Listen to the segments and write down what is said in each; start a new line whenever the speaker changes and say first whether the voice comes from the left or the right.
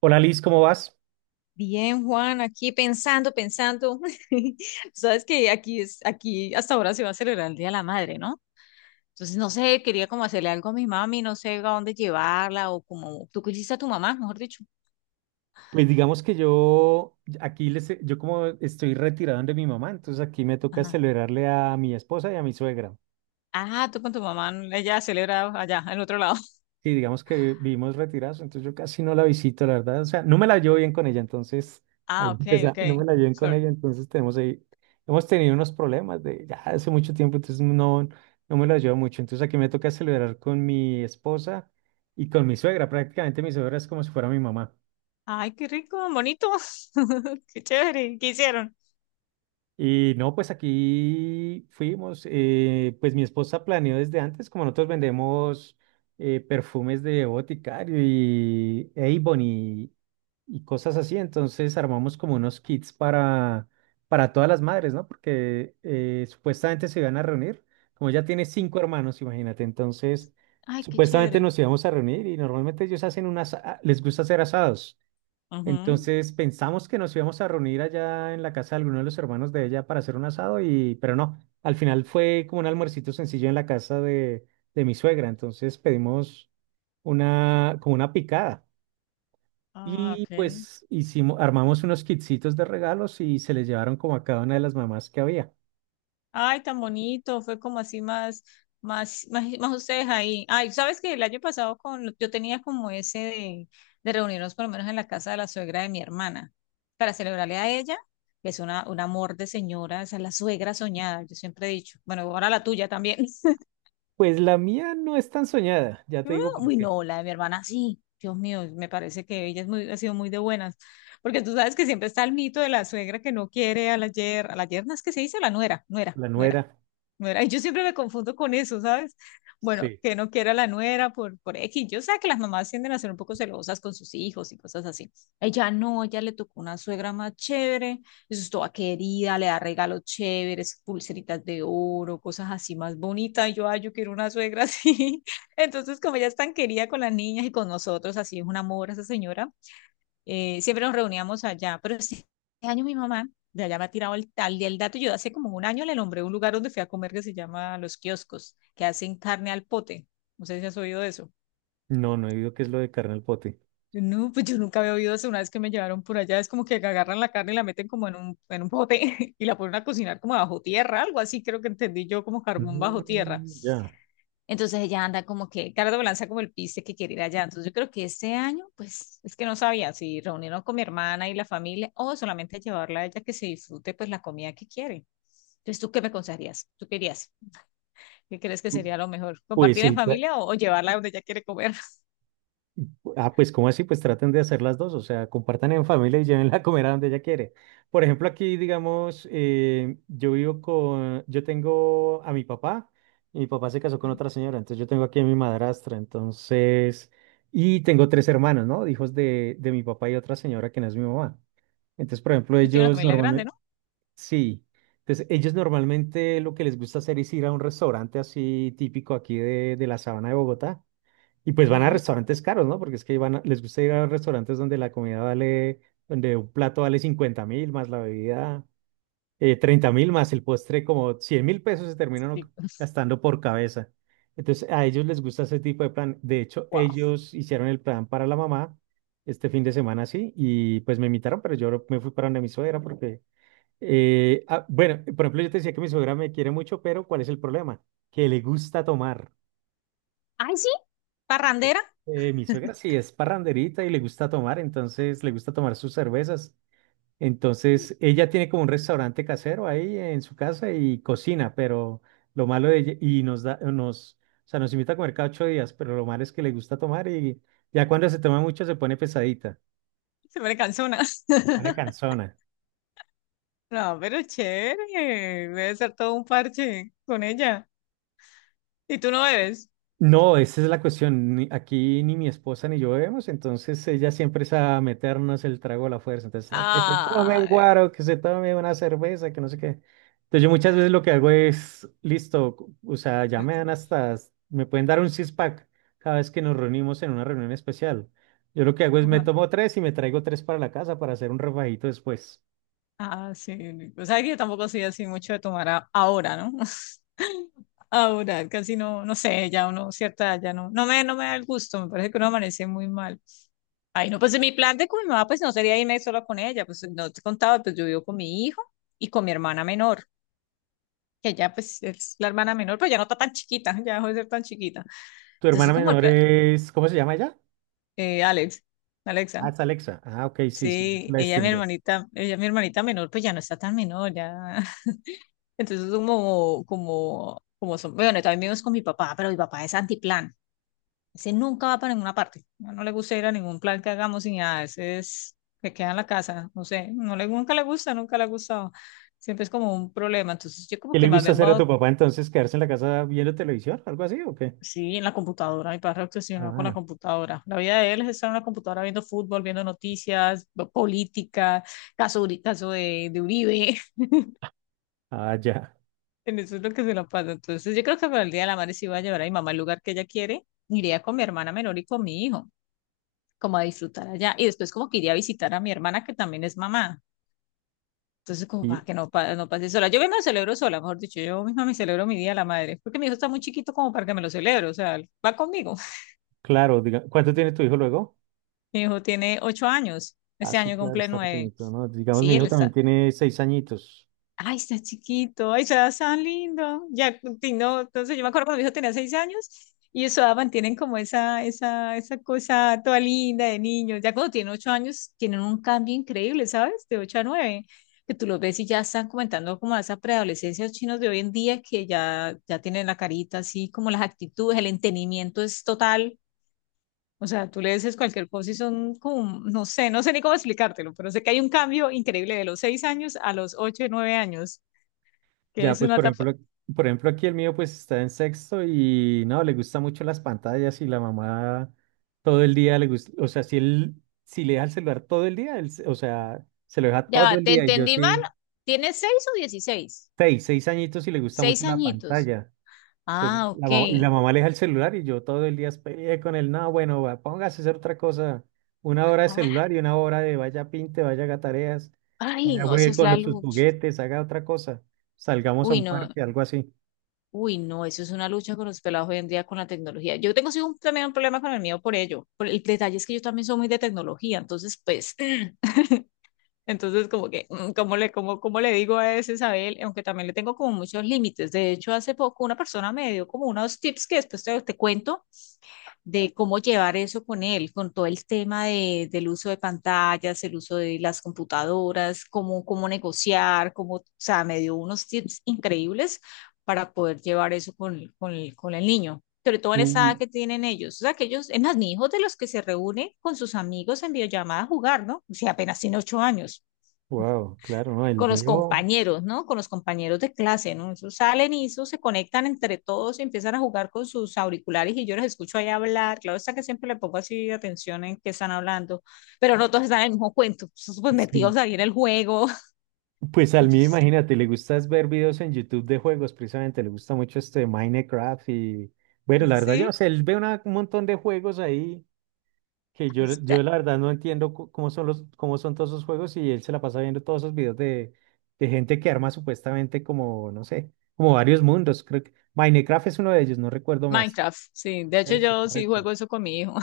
right: Hola Liz, ¿cómo vas?
left: Bien, Juan, aquí pensando, pensando. Sabes que aquí hasta ahora se va a celebrar el Día de la Madre, ¿no? Entonces, no sé, quería como hacerle algo a mi mami, no sé a dónde llevarla o como tú quisiste a tu mamá, mejor dicho.
right: Pues digamos que yo como estoy retirado de mi mamá, entonces aquí me toca
left: Ajá.
right: celebrarle a mi esposa y a mi suegra.
left: Ah, tú con tu mamá, ella celebra allá, en otro lado.
right: Sí, digamos que vivimos retirados, entonces yo casi no la visito, la verdad. O sea, no me la llevo bien con ella, entonces ahí
left: Ah, ok,
right: empieza,
left: ok.
right: no me la llevo bien con
left: Sorry.
right: ella, entonces tenemos ahí, hemos tenido unos problemas de ya hace mucho tiempo, entonces no, no me la llevo mucho. Entonces aquí me toca celebrar con mi esposa y con mi suegra. Prácticamente mi suegra es como si fuera mi mamá.
left: Ay, qué rico, bonito. Qué chévere. ¿Qué hicieron?
right: Y no, pues aquí fuimos, pues mi esposa planeó desde antes, como nosotros vendemos perfumes de Boticario y Avon y cosas así, entonces armamos como unos kits para todas las madres, ¿no? Porque supuestamente se iban a reunir, como ella tiene cinco hermanos, imagínate, entonces
left: Ay, qué
right: supuestamente
left: chévere.
right: nos íbamos a reunir y normalmente les gusta hacer asados.
left: Ujú.
right: Entonces pensamos que nos íbamos a reunir allá en la casa de alguno de los hermanos de ella para hacer un asado y, pero no, al final fue como un almuercito sencillo en la casa de mi suegra. Entonces pedimos como una picada
left: Ah,
right: y
left: ok.
right: pues armamos unos kitsitos de regalos y se les llevaron como a cada una de las mamás que había.
left: Ay, tan bonito, fue como así más, más, más, más ustedes ahí. Ay, sabes que el año pasado con, yo tenía como ese de reunirnos por lo menos en la casa de la suegra de mi hermana para celebrarle a ella, que es un amor de señora, esa es la suegra soñada, yo siempre he dicho, bueno, ahora la tuya también.
right: Pues la mía no es tan soñada, ya te digo por
left: Uy,
right: qué.
left: no, la de mi hermana sí, Dios mío, me parece que ella ha sido muy de buenas, porque tú sabes que siempre está el mito de la suegra que no quiere a la yerna es que se dice la nuera, nuera,
right: La
left: nuera.
right: nuera.
left: Nuera. Y yo siempre me confundo con eso, ¿sabes? Bueno,
right: Sí.
left: que no quiera la nuera por X. Yo sé que las mamás tienden a ser un poco celosas con sus hijos y cosas así. Ella no, ella le tocó una suegra más chévere, eso es toda querida, le da regalos chéveres, pulseritas de oro, cosas así más bonitas. Y yo, ay, yo quiero una suegra así. Entonces, como ella es tan querida con las niñas y con nosotros, así es un amor esa señora. Siempre nos reuníamos allá, pero este año mi mamá de allá me ha tirado el tal y el dato. Yo hace como un año le nombré un lugar donde fui a comer que se llama Los Kioscos, que hacen carne al pote. No sé si has oído de eso.
right: No, no he oído qué es lo de carne al pote.
left: No, pues yo nunca había oído eso. Una vez que me llevaron por allá, es como que agarran la carne y la meten como en un pote y la ponen a cocinar como bajo tierra, algo así, creo que entendí yo, como carbón bajo tierra.
right: Mm, ya.
left: Entonces ella anda como que, Cardo lanza como el piste que quiere ir allá. Entonces yo creo que este año, pues es que no sabía si reunirnos con mi hermana y la familia o solamente llevarla a ella que se disfrute pues la comida que quiere. Entonces, ¿tú qué me aconsejarías? ¿Tú querías? ¿Qué crees que sería lo mejor?
right: Pues
left: ¿Compartir en
right: el,
left: familia o llevarla donde ella quiere comer?
right: Ah, pues ¿cómo así? Pues traten de hacer las dos, o sea, compartan en familia y llévenla a comer a donde ella quiere. Por ejemplo, aquí, digamos, yo tengo a mi papá, y mi papá se casó con otra señora, entonces yo tengo aquí a mi madrastra, entonces, y tengo tres hermanos, ¿no? Hijos de mi papá y otra señora que no es mi mamá. Entonces, por ejemplo,
left: No tiene una familia grande, ¿no?
right: sí, entonces ellos normalmente lo que les gusta hacer es ir a un restaurante así típico aquí de la sabana de Bogotá y pues van a
left: Ujú.
right: restaurantes caros, ¿no? Porque es que les gusta ir a restaurantes donde la comida vale, donde un plato vale 50 mil, más la bebida 30 mil, más el postre como 100 mil pesos se terminan
left: Sí.
right: gastando por cabeza. Entonces a ellos les gusta ese tipo de plan. De hecho,
left: Wow.
right: ellos hicieron el plan para la mamá este fin de semana, sí, y pues me invitaron, pero yo me fui para donde mi suegra porque, ah, bueno, por ejemplo, yo te decía que mi suegra me quiere mucho, pero ¿cuál es el problema? Que le gusta tomar.
left: Ay, sí. ¿Parrandera?
right: Mi suegra sí es parranderita y le gusta tomar, entonces le gusta tomar sus cervezas. Entonces ella tiene como un restaurante casero ahí en su casa y cocina, pero lo malo de ella, y o sea, nos invita a comer cada 8 días, pero lo malo es que le gusta tomar y ya cuando se toma mucho se pone pesadita,
left: Se me cansó una.
right: pone cansona.
left: No, pero chévere. Debe ser todo un parche con ella. ¿Y tú no bebes?
right: No, esa es la cuestión. Aquí ni mi esposa ni yo vemos, entonces ella siempre es a meternos el trago a la fuerza. Entonces, "No, que se tome un
left: Ah,
right: guaro, que se tome una cerveza, que no sé qué. Entonces, yo muchas veces lo que hago es, listo, o sea, me pueden dar un six-pack cada vez que nos reunimos en una reunión especial. Yo lo que hago es me
left: ajá.
right: tomo tres y me traigo tres para la casa para hacer un refajito después.
left: Ah, sí. O sea que yo tampoco soy así mucho de tomar ahora, ¿no? Ahora, casi no, no sé, ya uno, cierta, edad ya no, no me da el gusto, me parece que uno amanece muy mal. Ay, no, pues mi plan de con mi mamá, pues no sería irme sola con ella, pues no te contaba, pues yo vivo con mi hijo y con mi hermana menor, que ya pues es la hermana menor, pero ya no está tan chiquita, ya dejó de ser tan chiquita.
right: Tu
left: Entonces
right: hermana
left: como el
right: menor
left: plan,
right: es, ¿cómo se llama ella?
left: eh, Alex,
right: Ah,
left: Alexa,
right: es Alexa. Ah, ok, sí, sí, es
left: sí,
right: la distingo.
left: ella mi hermanita menor, pues ya no está tan menor, ya. Entonces, como son, bueno, también vivimos con mi papá, pero mi papá es antiplan. Ese nunca va para ninguna parte. No, no le gusta ir a ningún plan que hagamos ni nada. Ese se queda en la casa. No sé, nunca le ha gustado. Siempre es como un problema. Entonces, yo como
right: ¿Qué
left: que
right: le
left: más
right: gusta
left: bien
right: hacer a
left: va,
right: tu papá entonces? ¿Quedarse en la casa viendo televisión? ¿Algo así o qué?
left: sí, en la computadora. Mi padre obsesionado con la
right: Ah,
left: computadora. La vida de él es estar en la computadora viendo fútbol, viendo noticias, política, caso de, Uribe.
right: ya.
left: En eso es lo que se la pasa. Entonces, yo creo que para el Día de la Madre sí voy a llevar a mi mamá al lugar que ella quiere. Iría con mi hermana menor y con mi hijo, como a disfrutar allá. Y después como que iría a visitar a mi hermana, que también es mamá. Entonces, como
right: Y
left: para que no, no pase sola. Yo me lo celebro sola, mejor dicho. Yo misma me celebro mi Día de la Madre. Porque mi hijo está muy chiquito como para que me lo celebre. O sea, va conmigo.
right: claro, diga, ¿cuánto tiene tu hijo luego?
left: Mi hijo tiene 8 años.
right: Ah,
left: Este
right: sí,
left: año
right: claro,
left: cumple
right: está
left: 9.
right: pequeñito, ¿no? Digamos, mi
left: Sí,
right: hijo también tiene 6 añitos.
left: ay, está chiquito, ay, está tan lindo. Ya, y no, entonces yo me acuerdo cuando mi hijo tenía 6 años y eso mantienen como esa cosa toda linda de niños. Ya cuando tienen 8 años, tienen un cambio increíble, ¿sabes? De 8 a 9, que tú los ves y ya están comentando como a esa preadolescencia de los chinos de hoy en día que ya tienen la carita así, como las actitudes, el entendimiento es total. O sea, tú le dices cualquier cosa y son como, no sé ni cómo explicártelo, pero sé que hay un cambio increíble de los 6 años a los 8 y 9 años que
right: Ya,
left: es
right: pues,
left: una
right: por
left: tapa.
right: ejemplo, por ejemplo, aquí el mío pues está en sexto y no, le gusta mucho las pantallas y la mamá todo el día le gusta, o sea, si le deja el celular todo el día, o sea, se lo deja
left: Ya
right: todo
left: va,
right: el
left: te
right: día y yo
left: entendí mal.
right: sí,
left: ¿Tienes 6 o 16?
right: seis añitos y le gusta mucho
left: Seis
right: la
left: añitos.
right: pantalla. Entonces,
left: Ah,
right: y la
left: ok.
right: mamá le aleja el celular y yo todo el día peleé con él. No, bueno, va, póngase a hacer otra cosa. Una hora de
left: Ah,
right: celular y una hora de vaya pinte, vaya haga tareas,
left: ay,
right: vaya
left: no, eso
right: juegue
left: es
right: con
left: la
right: los, sus
left: lucha.
right: juguetes, haga otra cosa. Salgamos a
left: Uy,
right: un
left: no,
right: parque, algo así.
left: uy, no, eso es una lucha con los pelados hoy en día con la tecnología. Yo tengo sí, también un problema con el mío por ello. Por el detalle es que yo también soy muy de tecnología, entonces, pues, entonces como que, cómo le digo a ese Isabel? Aunque también le tengo como muchos límites. De hecho, hace poco una persona me dio como unos tips que después te cuento de cómo llevar eso con él, con todo el tema del uso de pantallas, el uso de las computadoras, cómo negociar, o sea, me dio unos tips increíbles para poder llevar eso con el niño, sobre todo en esa edad
right: Uy,
left: que tienen ellos, o sea, que ellos, es más, mi hijo de los que se reúne con sus amigos en videollamada a jugar, ¿no? O sea, apenas tiene ocho años
right: wow, claro, ¿no? El
left: con los
right: mío,
left: compañeros, ¿no? Con los compañeros de clase, ¿no? Esos salen y eso se conectan entre todos y empiezan a jugar con sus auriculares y yo los escucho ahí hablar. Claro está que siempre le pongo así atención en qué están hablando, pero no todos están en el mismo cuento, esos pues
right: sí.
left: metidos ahí en el juego.
right: Pues
left: Y
right: al
left: yo,
right: mío, imagínate, le gusta es ver videos en YouTube de juegos, precisamente, le gusta mucho este Minecraft y, bueno, la verdad, yo
left: sí,
right: no sé, él ve un montón de juegos ahí que
left: ahí
right: yo
left: está.
right: la verdad no entiendo cómo son cómo son todos esos juegos y él se la pasa viendo todos esos videos de gente que arma supuestamente como, no sé, como varios mundos. Creo que Minecraft es uno de ellos, no recuerdo más.
left: Minecraft, sí. De hecho,
right: Ese,
left: yo sí
right: correcto.
left: juego eso con mi hijo.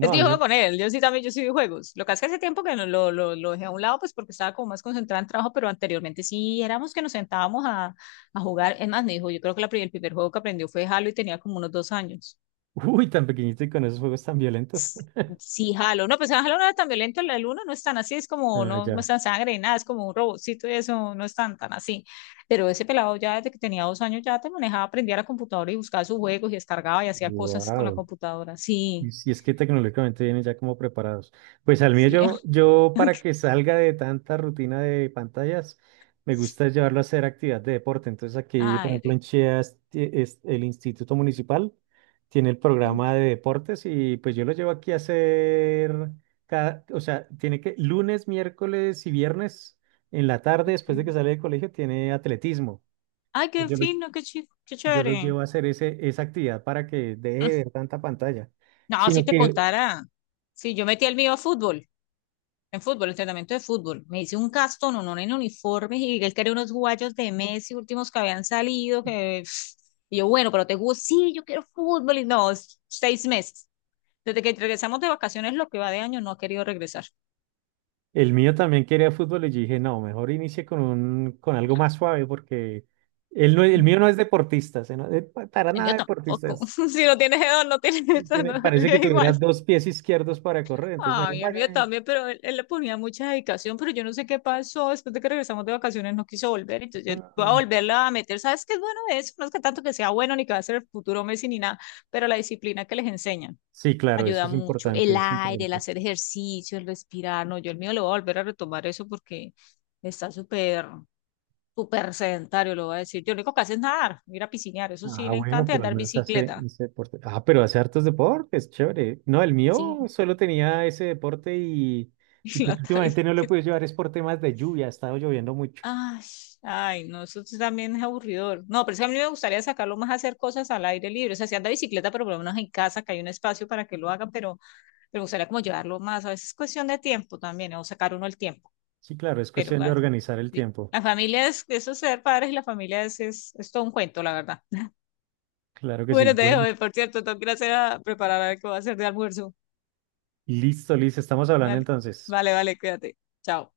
left: Es
right: a
left: que yo
right: mí
left: juego
right: no.
left: con él, yo sí también, yo sí vi juegos. Lo que hace tiempo que no, lo dejé a un lado, pues porque estaba como más concentrada en trabajo, pero anteriormente sí éramos que nos sentábamos a jugar. Es más, me dijo, yo creo que el primer juego que aprendió fue Halo y tenía como unos 2 años.
right: Uy, tan pequeñito y con esos juegos tan violentos.
left: Sí, Halo. No, pues Halo no era tan violento, el uno no es tan así, es como,
right: Ah,
left: no, no es
right: ya.
left: tan sangre y nada, es como un robotcito y eso, no es tan, tan así. Pero ese pelado ya desde que tenía 2 años ya te manejaba, aprendía a la computadora y buscaba sus juegos y descargaba y hacía cosas con la
right: Wow.
left: computadora. Sí,
right: Y si es que tecnológicamente vienen ya como preparados. Pues al mío
left: sí.
right: yo para que salga de tanta rutina de pantallas, me gusta llevarlo a hacer actividad de deporte. Entonces aquí, por
left: Ay,
right: ejemplo, en
left: rico.
right: Chía es el Instituto Municipal tiene el programa de deportes y pues yo lo llevo aquí a hacer o sea, tiene que lunes, miércoles y viernes en la tarde, después de que
left: Ok.
right: sale del colegio, tiene atletismo.
left: Ay,
right: Pues
left: qué
right: Yo lo,
left: fino, qué
right: yo lo
left: chévere.
right: llevo a hacer esa actividad para que deje de ver tanta pantalla
left: No,
right: sino
left: si te
right: que
left: contara. Sí, yo metí el mío a fútbol, en fútbol, entrenamiento de fútbol. Me hice un castón, uno en uniformes y él quería unos guayos de Messi últimos que habían salido. Que... Y yo, bueno, pero te juro, sí, yo quiero fútbol. Y no, 6 meses. Desde que regresamos de vacaciones, lo que va de año, no ha querido regresar.
right: El mío también quería fútbol y yo dije, no, mejor inicie con algo más suave porque él no, el
left: Mm.
right: mío no es deportista, se no- para nada
left: Yo
right: deportista.
left: tampoco. Si no tienes edad, no tienes eso, no,
right: Parece
left: yo
right: que tuviera
left: igual.
right: dos pies izquierdos para correr, entonces mejor
left: Ay, el mío
right: vaya.
left: también, pero él le ponía mucha dedicación, pero yo no sé qué pasó. Después de que regresamos de vacaciones no quiso volver, entonces yo voy a
right: Ujú.
left: volverla a meter. ¿Sabes qué es bueno de eso? No es que tanto que sea bueno ni que va a ser el futuro Messi ni nada, pero la disciplina que les enseñan
right: Sí, claro, eso
left: ayuda
right: es
left: mucho.
right: importante,
left: El
right: es
left: aire, el
right: importante.
left: hacer ejercicio, el respirar. No, yo el mío lo voy a volver a retomar eso porque está súper, súper sedentario, lo voy a decir. Yo lo único que hace es nadar, ir a piscinear, eso sí
right: Ah,
left: le
right: bueno,
left: encanta, y
right: pero al
left: andar
right: menos hace
left: bicicleta.
right: ese deporte. Ah, pero hace hartos deportes, chévere. No, el mío
left: Sí,
right: solo tenía ese deporte y, y
left: la
right: pues
left: está ahí.
right: últimamente no lo he podido llevar, es por temas de lluvia, ha estado lloviendo mucho.
left: Ay, ay, no, eso sí también es aburridor. No, pero es que a mí me gustaría sacarlo más a hacer cosas al aire libre. O sea, si anda bicicleta, pero por lo menos en casa, que hay un espacio para que lo haga, pero me gustaría como llevarlo más. A veces es cuestión de tiempo también, o sacar uno el tiempo.
right: Sí, claro, es
left: Pero,
right: cuestión de
left: ay, no.
right: organizar el
left: Sí.
right: tiempo.
left: La familia es, eso es ser padres y la familia es, todo un cuento, la verdad.
right: Claro que sí.
left: Bueno, te dejo,
right: Bueno,
left: por cierto, tengo que ir a, hacer a preparar a ver qué voy a hacer de almuerzo.
right: listo, Liz, estamos hablando
left: Vale,
right: entonces.
left: vale, vale, cuídate. Chao.